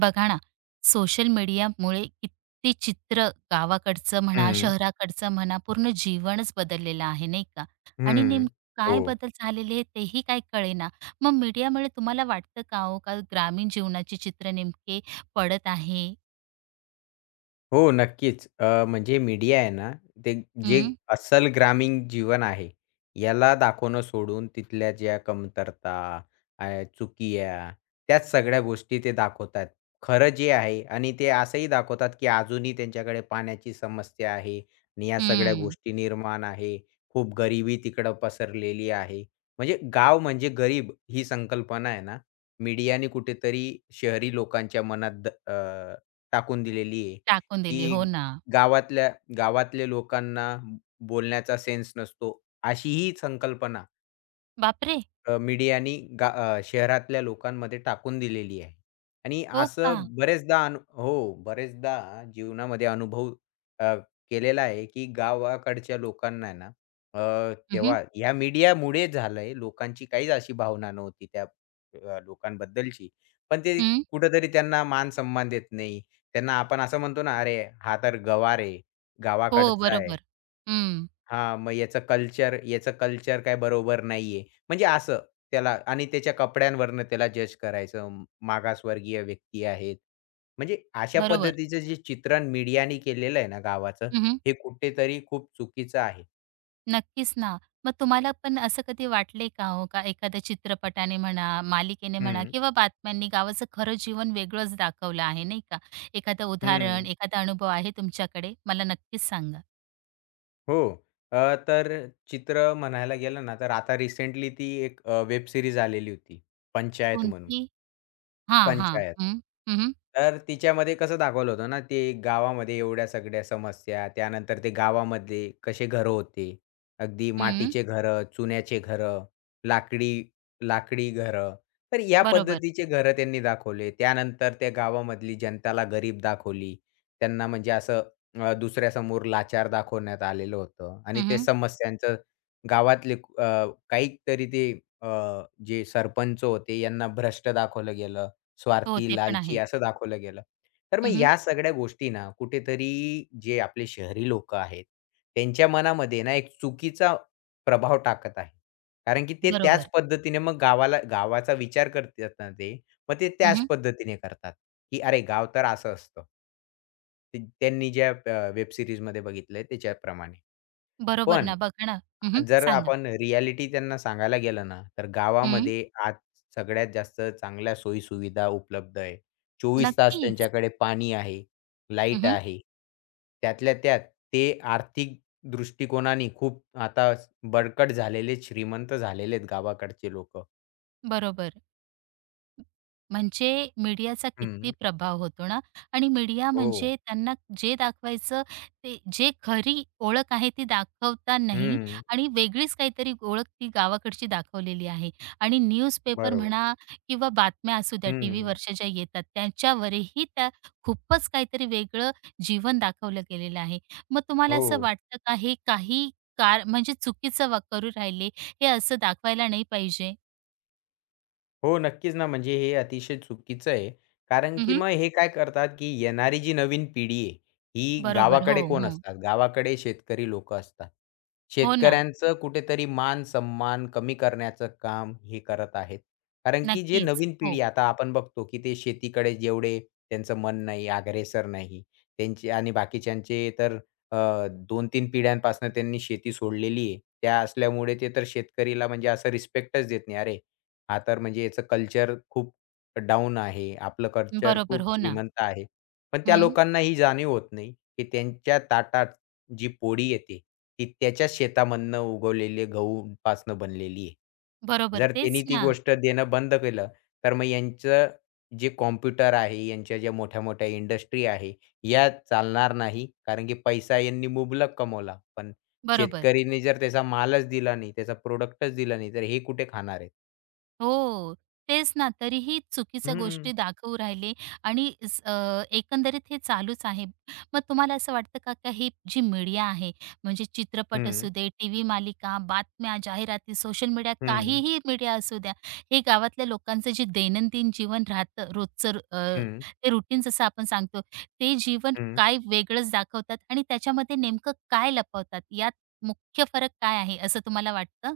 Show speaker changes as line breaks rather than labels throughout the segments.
बघा ना, सोशल मीडियामुळे किती चित्र गावाकडचं म्हणा,
हं,
शहराकडचं म्हणा, पूर्ण जीवनच बदललेलं आहे, नाही का? आणि
हं.
नेमकं काय
हो.
बदल झालेले आहे तेही काही कळेना. मग मीडियामुळे तुम्हाला वाटतं का हो, का ग्रामीण जीवनाचे चित्र नेमके पडत आहे?
हो, नक्कीच. म्हणजे मीडिया आहे ना, ते जे
हं,
अस्सल ग्रामीण जीवन आहे, याला दाखवणं सोडून तिथल्या ज्या कमतरता, अ, चुकिया, त्याच सगळ्या गोष्टी ते दाखवतात. खरं जे आहे आणि ते असंही दाखवतात, की अजूनही त्यांच्याकडे पाण्याची समस्या आहे आणि या सगळ्या
हं.
गोष्टी निर्माण आहे. खूप गरिबी तिकडं पसरलेली आहे. म्हणजे गाव म्हणजे गरीब ही संकल्पना आहे ना, मीडियाने कुठेतरी शहरी लोकांच्या मनात टाकून दिलेली आहे.
टाकून दिली. हो
की
ना.
गावातल्या गावातल्या लोकांना बोलण्याचा सेन्स नसतो, अशी ही संकल्पना
बापरे!
मीडियानी शहरातल्या लोकांमध्ये टाकून दिलेली आहे. आणि
हो
असं
का?
बरेचदा हो, बरेचदा जीवनामध्ये अनुभव अ, केलेला आहे, की गावाकडच्या लोकांना आहे ना,
हं, हं.
तेव्हा ह्या मीडियामुळे झालंय. लोकांची काहीच अशी भावना नव्हती त्या लोकांबद्दलची. पण ते
हं.
कुठेतरी त्यांना मान-सन्मान देत नाही. त्यांना आपण असं म्हणतो ना, "अरे, हा तर गवार आहे,
हो,
गावाकडचा आहे."
बरोबर. हं,
हां, मग याचं कल्चर काय बरोबर नाहीये. म्हणजे असं त्याला आणि त्याच्या कपड्यांवरनं त्याला जज करायचं. मागासवर्गीय व्यक्ती आहेत. म्हणजे अशा
बरोबर.
पद्धतीचं जे चित्रण मीडियाने केलेलं आहे ना गावाचं,
हं, हं.
हे कुठेतरी खूप चुकीचं आहे.
नक्कीच ना. मग तुम्हाला पण असं कधी वाटलंय का हो, का एखाद्या चित्रपटाने म्हणा, मालिकेने म्हणा
हं,
किंवा बातम्यांनी गावाचं खरं जीवन वेगळंच दाखवलं आहे, नाही का? एखादं उदाहरण,
हं.
एखादा अनुभव आहे तुमच्याकडे? मला नक्कीच सांगा.
हो. तर चित्र म्हणायला गेलं ना, तर आता रिसेंटली ती एक वेब सीरीज आलेली होती, पंचायत म्हणून.
कोणती? हां, हां.
पंचायत.
हं, हं, हं,
तर तिच्यामध्ये कसं दाखवलं होतं ना, ते गावामध्ये एवढ्या सगळ्या समस्या, त्यानंतर ते गावामध्ये कसे घरं होते. अगदी मातीचे घरं, चुन्याचे घरं, लाकडी लाकडी घरं. तर या
बरोबर.
पद्धतीचे घरं त्यांनी दाखवले. त्यानंतर त्या गावामधली जनताला गरीब दाखवली. त्यांना म्हणजे असं दुसऱ्यासमोर लाचार दाखवण्यात आलेलं होतं आणि ते
हं,
समस्यांचं गावातले काहीतरी ते अ, जे सरपंच होते यांना भ्रष्ट दाखवलं गेलं.
हो,
स्वार्थी,
ते पण
लालची
आहे.
असं दाखवलं गेलं. तर मग
हं, हं.
या सगळ्या गोष्टी ना कुठेतरी जे आपले शहरी लोकं आहेत, त्यांच्या मनामध्ये ना एक चुकीचा प्रभाव टाकत आहे. कारण की ते
बरोबर.
त्याच पद्धतीने मग गावाला गावाचा विचार करतात ना ते, मग ते त्याच
हं,
पद्धतीने करतात, की अरे गाव तर असं असतं. ते त्यांनी ज्या वेब सीरीजमध्ये बघितलंय त्याच्याप्रमाणे.
बरोबर
पण
ना. बघा ना. हं,
जर
सांगा.
आपण रियालिटी त्यांना सांगायला गेलं ना, तर
हं.
गावामध्ये आज सगळ्यात जास्त चांगल्या सोयी-सुविधा उपलब्ध आहे. 24 तास
नक्कीच.
त्यांच्याकडे पाणी आहे,
हं,
लाईट
हं.
आहे. त्यातल्या त्यात ते आर्थिक दृष्टिकोनाने खूप आता बळकट झालेले, श्रीमंत झालेले आहेत गावाकडचे लोकं.
बरोबर. म्हणजे मीडियाचा किती
हं.
प्रभाव होतो ना आणि मीडिया
हो.
म्हणजे त्यांना जे दाखवायचं ते जे खरी ओळख आहे ती दाखवता नाही
हं.
आणि वेगळीच काहीतरी ओळख ती गावाकडची दाखवलेली आहे आणि न्यूजपेपर
बरोबर.
म्हणा किंवा बातम्या असू द्या टी
हं.
व्हीवरच्या ज्या येतात त्यांच्यावरही त्या खूपच काहीतरी वेगळं जीवन दाखवलं गेलेलं आहे. मग तुम्हाला
हो.
असं वाटतं का हे काही म्हणजे चुकीचं वा करू राहिले हे असं दाखवायला नाही पाहिजे?
हो, नक्कीच ना, म्हणजे हे अतिशय चुकीचं आहे. कारण की
हं,
मग हे काय करतात, की येणारी जी नवीन पिढी आहे, ही
बरोबर. हो,
गावाकडे कोण
हो.
असतात? गावाकडे शेतकरी लोकं असतात.
हो ना.
शेतकऱ्यांचं कुठेतरी मान-सन्मान कमी करण्याचं काम हे करत आहेत. कारण की जे
नक्कीच.
नवीन
हो.
पिढी आता आपण बघतो, की ते शेतीकडे जेवढे त्यांचं मन नाही, अग्रेसर नाही. त्यांचे आणि बाकीच्यांचे तर अ, 2-3 पिढ्यांपासून त्यांनी शेती सोडलेली आहे. त्या असल्यामुळे ते तर शेतकरीला म्हणजे असं रिस्पेक्टच देत नाही. अरे, हां, तर म्हणजे याचं कल्चर खूप डाउन आहे. आपलं कल्चर
बरोबर.
खूप
हो ना.
श्रीमंत आहे. पण त्या
हं.
लोकांना ही जाणीव होत नाही, की त्यांच्या ताटात जी पोळी येते, ती त्याच्या शेतामधनं उगवलेले गहूपासनं बनलेली आहे.
बरोबर.
जर
तेच
त्यांनी ती
ना.
गोष्ट देणं बंद केलं, तर मग यांचं जे कॉम्प्युटर आहे, यांच्या ज्या मोठ्या-मोठ्या इंडस्ट्री आहे, या चालणार नाही. कारण की पैसा यांनी मुबलक कमवला. पण
बरोबर.
शेतकरीने जर त्याचा मालच दिला नाही, त्याचा प्रॉडक्टच दिला नाही, तर हे कुठे खाणार आहेत?
हो, तेच ना. तरीही चुकीच्या
हं,
गोष्टी दाखवू राहिले आणि एकंदरीत हे चालूच आहे. मग तुम्हाला असं वाटतं का, का ही जी मीडिया आहे, म्हणजे चित्रपट
हं,
असू दे, टीव्ही मालिका, बातम्या, जाहिराती, सोशल मीडिया,
हं,
काहीही मीडिया असू द्या, हे गावातल्या लोकांचं जे दैनंदिन जीवन राहतं रोजचं
हं,
ते रुटीन जसं आपण सांगतो, ते जीवन
हं.
काय वेगळंच दाखवतात आणि त्याच्यामध्ये नेमकं काय लपवतात, यात मुख्य फरक काय आहे असं तुम्हाला वाटतं?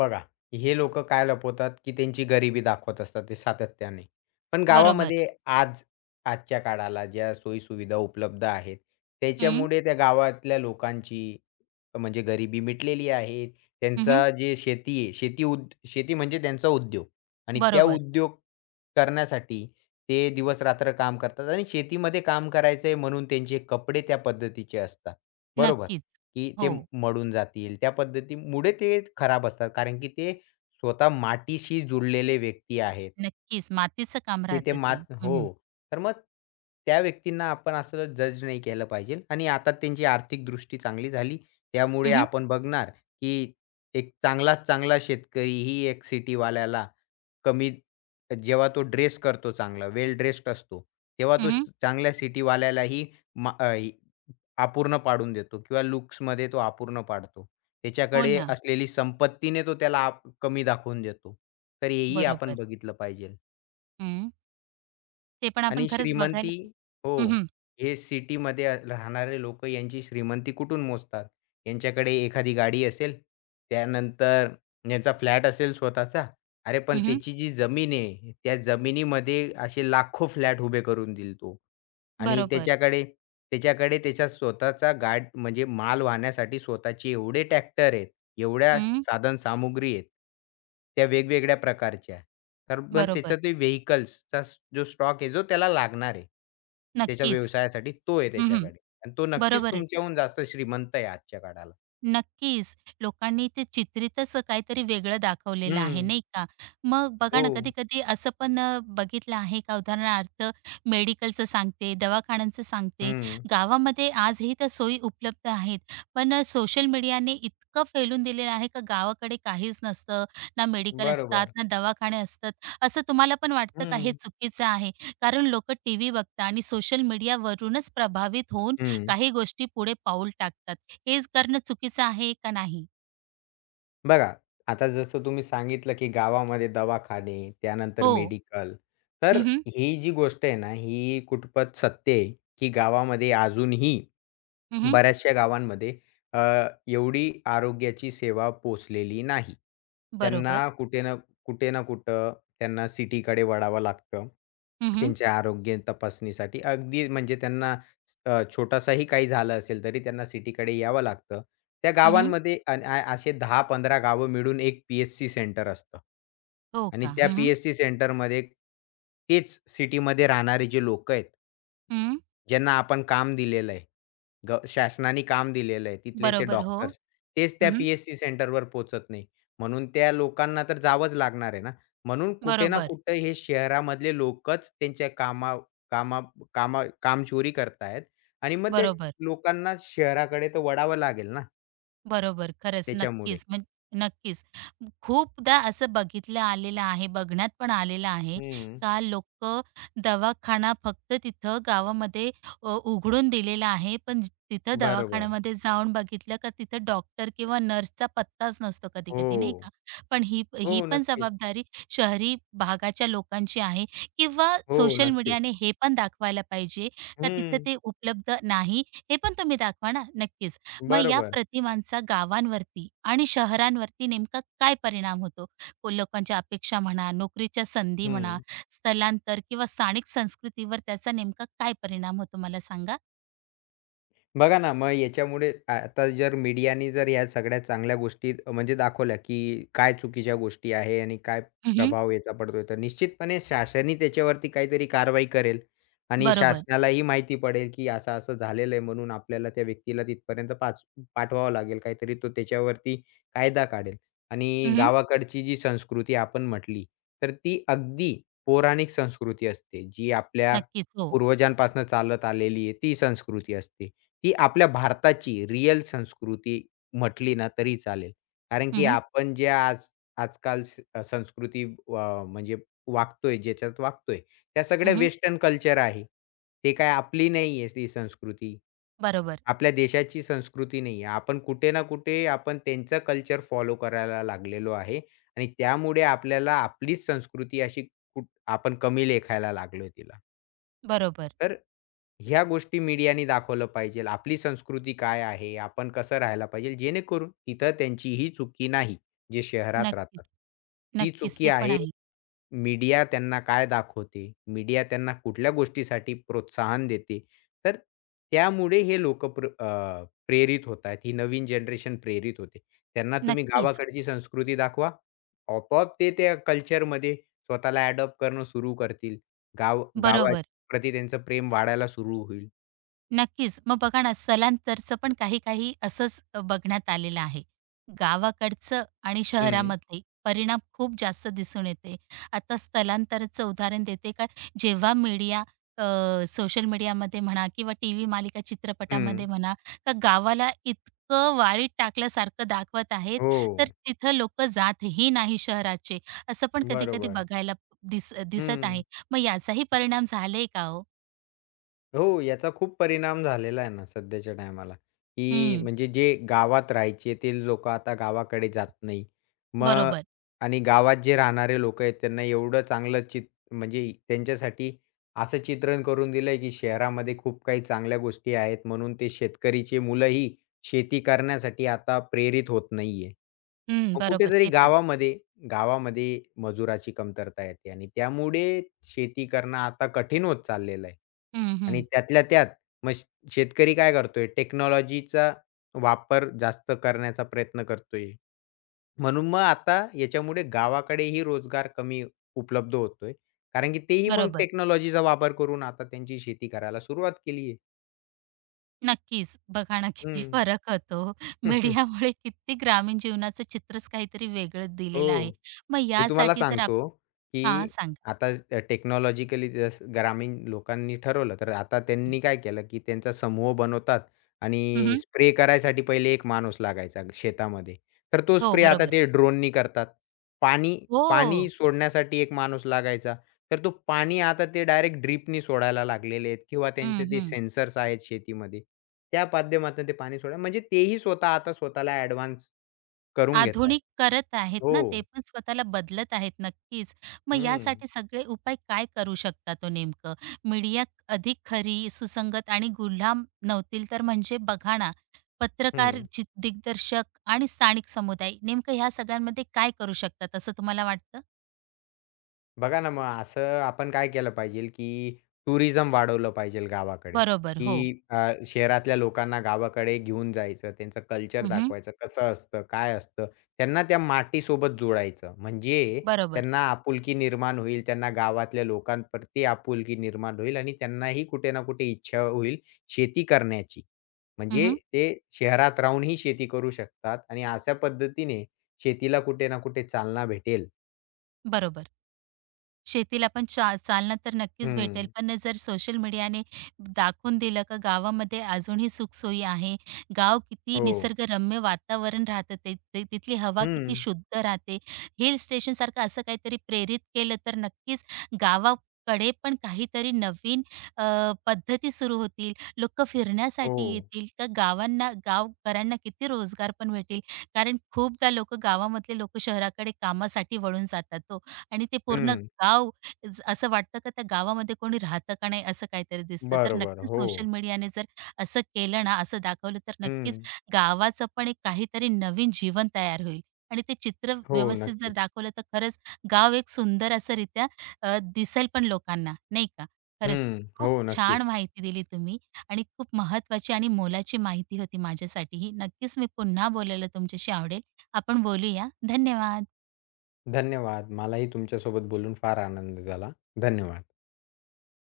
बघा, हे लोकं काय लपवतात, की त्यांची गरिबी दाखवत असतात ते सातत्याने. पण
बरोबर.
गावामध्ये आज आजच्या काळाला ज्या सोयी-सुविधा उपलब्ध आहेत, त्याच्यामुळे त्या गावातल्या लोकांची म्हणजे गरिबी मिटलेली आहे.
हं, हं.
त्यांचा जे शेती आहे, शेती म्हणजे त्यांचा उद्योग आणि त्या
बरोबर.
उद्योग करण्यासाठी ते दिवस-रात्र काम करतात आणि शेतीमध्ये काम करायचंय म्हणून त्यांचे कपडे त्या पद्धतीचे असतात. बरोबर,
नक्कीच.
की
हो,
ते मळून जातील. त्या पद्धतीमुळे ते खराब असतात. कारण की ते स्वतः मातीशी जुळलेले व्यक्ती आहेत.
नक्कीच. मातीचं काम
की ते
राहतं ते.
मात
हं,
हो.
हं.
तर मग त्या व्यक्तींना आपण असं जज नाही केलं पाहिजे आणि आता त्यांची आर्थिक दृष्टी चांगली झाली. त्यामुळे
हं,
आपण बघणार, की एक चांगलात चांगला शेतकरीही एक सिटीवाल्याला कमी जेव्हा तो ड्रेस करतो चांगला, वेल ड्रेस्ड असतो, तेव्हा तो चांगल्या सिटीवाल्यालाही अपूर्ण पाडून देतो किंवा लुक्समध्ये तो अपूर्ण पाडतो.
हो
त्याच्याकडे
ना.
असलेली संपत्तीने तो त्याला आप कमी दाखवून देतो. तर हेही आपण
बरोबर.
बघितलं पाहिजे.
हं. ते पण आपण
आणि
खरंच बघायला
श्रीमंती हो,
हं, हं.
हे सिटीमध्ये राहणारे लोक यांची श्रीमंती कुठून मोजतात? यांच्याकडे एखादी गाडी असेल, त्यानंतर यांचा फ्लॅट असेल स्वतःचा. अरे, पण
हं,
त्याची जी जमीन आहे, त्या जमिनीमध्ये असे लाखो फ्लॅट उभे करून दिल तो आणि
बरोबर.
त्याच्याकडे त्याच्याकडे त्याचा स्वतःचा गाड म्हणजे माल वाहण्यासाठी स्वतःचे एवढे ट्रॅक्टर आहेत, एवढ्या
हं.
साधनसामुग्री आहेत, त्या वेगवेगळ्या प्रकारच्या. तर पण
बरोबर.
त्याचा ते व्हेइकल्सचा जो स्टॉक आहे, जो त्याला लागणार आहे. त्याच्या
नक्कीच.
व्यवसायासाठी तो आहे
हं,
त्याच्याकडे आणि तो नक्कीच
बरोबर आहे.
तुमच्याहून जास्त श्रीमंत आहे आजच्या काळाला.
नक्कीच. लोकांनी ते चित्रितच काहीतरी वेगळं दाखवलेलं आहे,
हं.
नाही का? मग बघा
हो.
ना, कधी-कधी असं पण बघितलं आहे का? उदाहरणार्थ मेडिकलचं सांगते, दवाखान्यांचं सांगते.
हं.
गावामध्ये आजही त्या सोयी उपलब्ध आहेत. पण सोशल मीडियाने इतकं फैलून दिलेलं आहे का गावाकडे काहीच नसतं. ना मेडिकल असतात,
बरोबर.
ना दवाखाने असतात. असं तुम्हाला पण वाटतं का हे
हं.
चुकीचं आहे? कारण लोकं टीव्ही बघतात आणि सोशल मीडियावरूनच प्रभावित होऊन
हं.
काही गोष्टी पुढे पाऊल टाकतात. हे करणं चुकीचं आहे का नाही?
बघा, आता जसं तुम्ही सांगितलं, की गावामध्ये दवाखाने, त्यानंतर
हो.
मेडिकल. तर
हं, हं.
ही जी गोष्ट आहे ना, ही कुठपत सत्य आहे, की गावामध्ये अजूनही बऱ्याचशा गावांमध्ये अ, एवढी आरोग्याची सेवा पोहोचलेली नाही. त्यांना
बरोबर.
कुठे ना कुठे ना कुठं त्यांना सिटीकडे वळावं लागतं.
हं, हं.
त्यांच्या आरोग्य तपासणीसाठी अगदी म्हणजे त्यांना छोटासाही काही झालं असेल तरी त्यांना सिटीकडे यावं लागतं. त्या गावांमध्ये असे 10-15 गावं मिळून एक पी-एच-सी सेंटर असतं.
हो
आणि
का?
त्या
हं, हं.
पी-एच-सी सेंटरमध्ये तेच सिटीमध्ये राहणारे जे लोकं आहेत ज्यांना आपण काम दिलेलं आहे. शासनाने काम दिलेलं आहे. तिथले ते
बरोबर. हो.
डॉक्टर्स. तेच त्या
हं,
पी-एच-सी सेंटरवर पोहचत नाही. म्हणून त्या लोकांना तर जावंच लागणार आहे ना. म्हणून कुठे ना
बरोबर.
कुठे हे शहरामधले लोकच त्यांच्या कामा कामा कामा कामचोरी करतायत आणि मग ते
बरोबर.
लोकांना शहराकडे तर वळावं लागेल ना
बरोबर. खरंच,
त्याच्यामुळे.
नक्कीच. नक्कीच. खूपदा असं बघितलं आलेलं आहे, बघण्यात पण आलेलं आहे
हं.
का लोकं दवाखाना फक्त तिथं गावामध्ये उघडून दिलेला आहे, पण तिथं
बरोबर.
दवाखान्यामध्ये जाऊन बघितलं का तिथं डॉक्टर किंवा नर्सचा पत्ताच नसतो कधी-कधी नाही का?
हो.
पण ही ही
हो,
पण
नक्कीच.
जबाबदारी शहरी भागाच्या लोकांची आहे किंवा
हो,
सोशल
नक्कीच.
मीडियाने हे पण दाखवायला पाहिजे का तिथं
हं.
ते उपलब्ध नाही, हे पण तुम्ही दाखवा ना. नक्कीच. मग या
बरोबर.
प्रतिमांचा गावांवरती आणि शहरांवरती नेमका काय परिणाम होतो? लोकांच्या अपेक्षा म्हणा, नोकरीच्या संधी म्हणा,
हं.
स्थलांतर किंवा स्थानिक संस्कृतीवर त्याचा नेमका काय परिणाम होतो मला सांगा?
बघा ना, मग याच्यामुळे आता जर मीडियाने जर ह्या सगळ्या चांगल्या गोष्टी म्हणजे दाखवल्या, की काय चुकीच्या गोष्टी आहे आणि काय
हं, हं.
प्रभाव याचा पडतोय, तर निश्चितपणे शासनही त्याच्यावरती काहीतरी कारवाई करेल आणि
बरोबर.
शासनालाही माहिती पडेल, की असं-असं झालेलं आहे म्हणून आपल्याला त्या व्यक्तीला तिथपर्यंत पाठवावं लागेल. काहीतरी तो त्याच्यावरती कायदा काढेल आणि
हं, हं.
गावाकडची जी संस्कृती आपण म्हटली, तर ती अगदी पौराणिक संस्कृती असते, जी आपल्या
नक्कीच. हो.
पूर्वजांपासून चालत आलेली आहे, ती संस्कृती असते. ही आपल्या भारताची रिअल संस्कृती म्हटली ना तरी चालेल. कारण
हं,
की
हं.
आपण जे आजकाल म्हणजे वागतोय, ज्याच्यात वागतोय, त्या सगळ्या वेस्टर्न कल्चर आहे. ते काय आपली नाहीये ती संस्कृती.
बरोबर,
आपल्या देशाची संस्कृती नाहीये. आपण कुठे ना कुठे आपण त्यांचं कल्चर फॉलो करायला लागलेलो आहे आणि त्यामुळे आपल्याला आपलीच संस्कृती अशी कुठ आपण कमी लेखायला लागलोय तिला.
बरोबर.
तर ह्या गोष्टी मीडियाने दाखवलं पाहिजे. आपली संस्कृती काय आहे? आपण कसं राहायला पाहिजे? जेणेकरून तिथं त्यांची ही चुकी नाही, जे शहरात
नक्कीच,
राहतात. ती
नक्कीच.
चुकी
ते पण
आहे
आहे.
मीडिया त्यांना काय दाखवते? मीडिया त्यांना कुठल्या गोष्टीसाठी प्रोत्साहन देते? तर त्यामुळे हे लोकं प्रेरित होत आहेत. ही नवीन जनरेशन प्रेरित होते. त्यांना तुम्ही
नक्कीच.
गावाकडची संस्कृती दाखवा, आपोआप ते त्या कल्चरमध्ये स्वतःला अडॉप्ट करणं सुरू करतील. गाव
बरोबर.
गावाप्रती त्यांचं प्रेम वाढायला सुरू होईल.
नक्कीच. मग बघा ना, स्थलांतरचं पण काही-काही असंच बघण्यात आलेलं आहे. गावाकडचं आणि
हं,
शहरामधले परिणाम खूप जास्त दिसून येते. आता स्थलांतरचं उदाहरण देते का जेव्हा मीडिया अ, सोशल मीडियामध्ये म्हणा किंवा टीव्ही मालिका चित्रपटामध्ये
हं.
म्हणा, का गावाला इतकं वाळीत टाकल्यासारखं दाखवत आहेत,
हो,
तर तिथं लोकं जातही नाही शहराचे. असं पण कधी-कधी
बरोबर.
बघायला दिसत
हं.
आहे. मग याचाही परिणाम झालाय का हो?
हो, याचा खूप परिणाम झालेला आहे ना सध्याच्या टायमाला, की
हं,
म्हणजे जे गावात राहायचे ते लोकं आता गावाकडे जात नाही. मग
बरोबर.
आणि गावात जे राहणारे लोकं आहेत त्यांना एवढं चांगलं म्हणजे त्यांच्यासाठी असं चित्रण करून दिलंय, की शहरामध्ये खूप काही चांगल्या गोष्टी आहेत म्हणून ते शेतकरीची मुलंही शेती करण्यासाठी आता प्रेरित होत नाहीये.
हं,
मग
बरोबर.
कुठेतरी
ते पण.
गावामध्ये गावामध्ये मजुराची कमतरता येते आणि त्यामुळे शेती करणं आता कठीण होत चाललेलं आहे.
हं,
आणि
हं.
त्यातल्या त्यात मग शेतकरी काय करतोय टेक्नॉलॉजीचा वापर जास्त करण्याचा प्रयत्न करतोय. म्हणून मग आता याच्यामुळे गावाकडेही रोजगार कमी उपलब्ध होतोय. कारण की तेही मग
बरोबर.
टेक्नॉलॉजीचा वापर करून आता त्यांची शेती करायला सुरुवात केली आहे.
नक्कीच. बघा ना किती
हं.
फरक होतो. मीडियामुळे किती ग्रामीण जीवनाचं चित्रच काहीतरी वेगळं दिलेलं
हो.
आहे. मग
मी तुम्हाला
यासाठी जर
सांगतो,
हां,
की
सांगा.
आता टेक्नॉलॉजिकली जसं ग्रामीण लोकांनी ठरवलं, तर आता त्यांनी काय केलं, की त्यांचा समूह बनवतात
हं,
आणि
हं.
स्प्रे करायसाठी पहिले एक माणूस लागायचा शेतामध्ये. तर तो
हो,
स्प्रे आता
बरोबर.
ते ड्रोननी करतात. पाणी
हो.
पाणी सोडण्यासाठी एक माणूस लागायचा. तर तो पाणी आता ते डायरेक्ट ड्रिपनी सोडायला लागलेले आहेत किंवा त्यांचे
हं,
ते
हं.
सेन्सर्स आहेत शेतीमध्ये. त्या माध्यमातून ते पाणी सोडा म्हणजे तेही स्वतः आता स्वतःला ॲडव्हान्स करून घेतात.
आधुनिक करत आहेत
हो.
ना, ते पण स्वतःला बदलत आहेत नक्कीच. मग
हं,
यासाठी सगळे उपाय काय करू शकता तो नेमकं? मीडिया अधिक खरी, सुसंगत आणि गुलाम नव्हतील तर म्हणजे बघा ना, पत्रकार,
हं.
दिग्दर्शक आणि स्थानिक समुदाय नेमकं ह्या सगळ्यांमध्ये काय करू शकतात असं तुम्हाला वाटतं?
बघा ना, मग असं आपण काय केलं पाहिजे, की टुरिझम वाढवलं पाहिजे गावाकडे,
बरोबर. हो.
की शहरातल्या लोकांना गावाकडे घेऊन जायचं, त्यांचं कल्चर
हं,
दाखवायचं, कसं असतं, काय असतं. त्यांना त्या मातीसोबत जोडायचं. म्हणजे
बरोबर.
त्यांना आपुलकी निर्माण होईल, त्यांना गावातल्या लोकांप्रती आपुलकी निर्माण होईल आणि त्यांनाही कुठे ना कुठे इच्छा होईल शेती करण्याची. म्हणजे
हं,
ते शहरात राहूनही शेती करू शकतात आणि अशा पद्धतीने शेतीला कुठे ना कुठे चालना भेटेल.
बरोबर. शेतीला पण चालना तर नक्कीच भेटेल.
हं.
पण जर सोशल मीडियाने दाखवून दिलं का गावामध्ये अजूनही सुखसोयी आहे. गाव किती
हो.
निसर्गरम्य वातावरण राहतं ते ते तिथली हवा किती
हं.
शुद्ध राहते. हिल स्टेशनसारखं असं काहीतरी प्रेरित केलं तर नक्कीच गावाकडे पण काहीतरी नवीन अ, पद्धती सुरू होतील. लोकं
हो.
फिरण्यासाठी येतील. तर गावांना गावकऱ्यांना किती रोजगार पण भेटेल. कारण खूपदा लोकं गावामधले लोकं शहराकडे कामासाठी वळून जातात हो आणि ते पूर्ण
हं.
गाव असं वाटतं का त्या गावामध्ये कोणी राहतं का नाही असं काहीतरी दिसतं. तर
बरोबर.
नक्कीच
हो.
सोशल मीडियाने जर असं केलं ना, असं दाखवलं तर नक्कीच
हं.
गावाचं पण एक काहीतरी नवीन जीवन तयार होईल आणि ते चित्र
हो,
व्यवस्थित जर
नक्कीच.
दाखवलं तर खरंच गाव एक सुंदर असं रित्या दिसेल पण लोकांना, नाही का?
हं.
खरंच खूप
हो, नक्कीच.
छान माहिती दिली तुम्ही आणि खूप महत्त्वाची आणि मोलाची माहिती होती माझ्यासाठी ही. नक्कीच मी पुन्हा बोलायला तुमच्याशी आवडेल. आपण बोलूया. धन्यवाद.
धन्यवाद. मलाही तुमच्यासोबत बोलून फार आनंद झाला. धन्यवाद.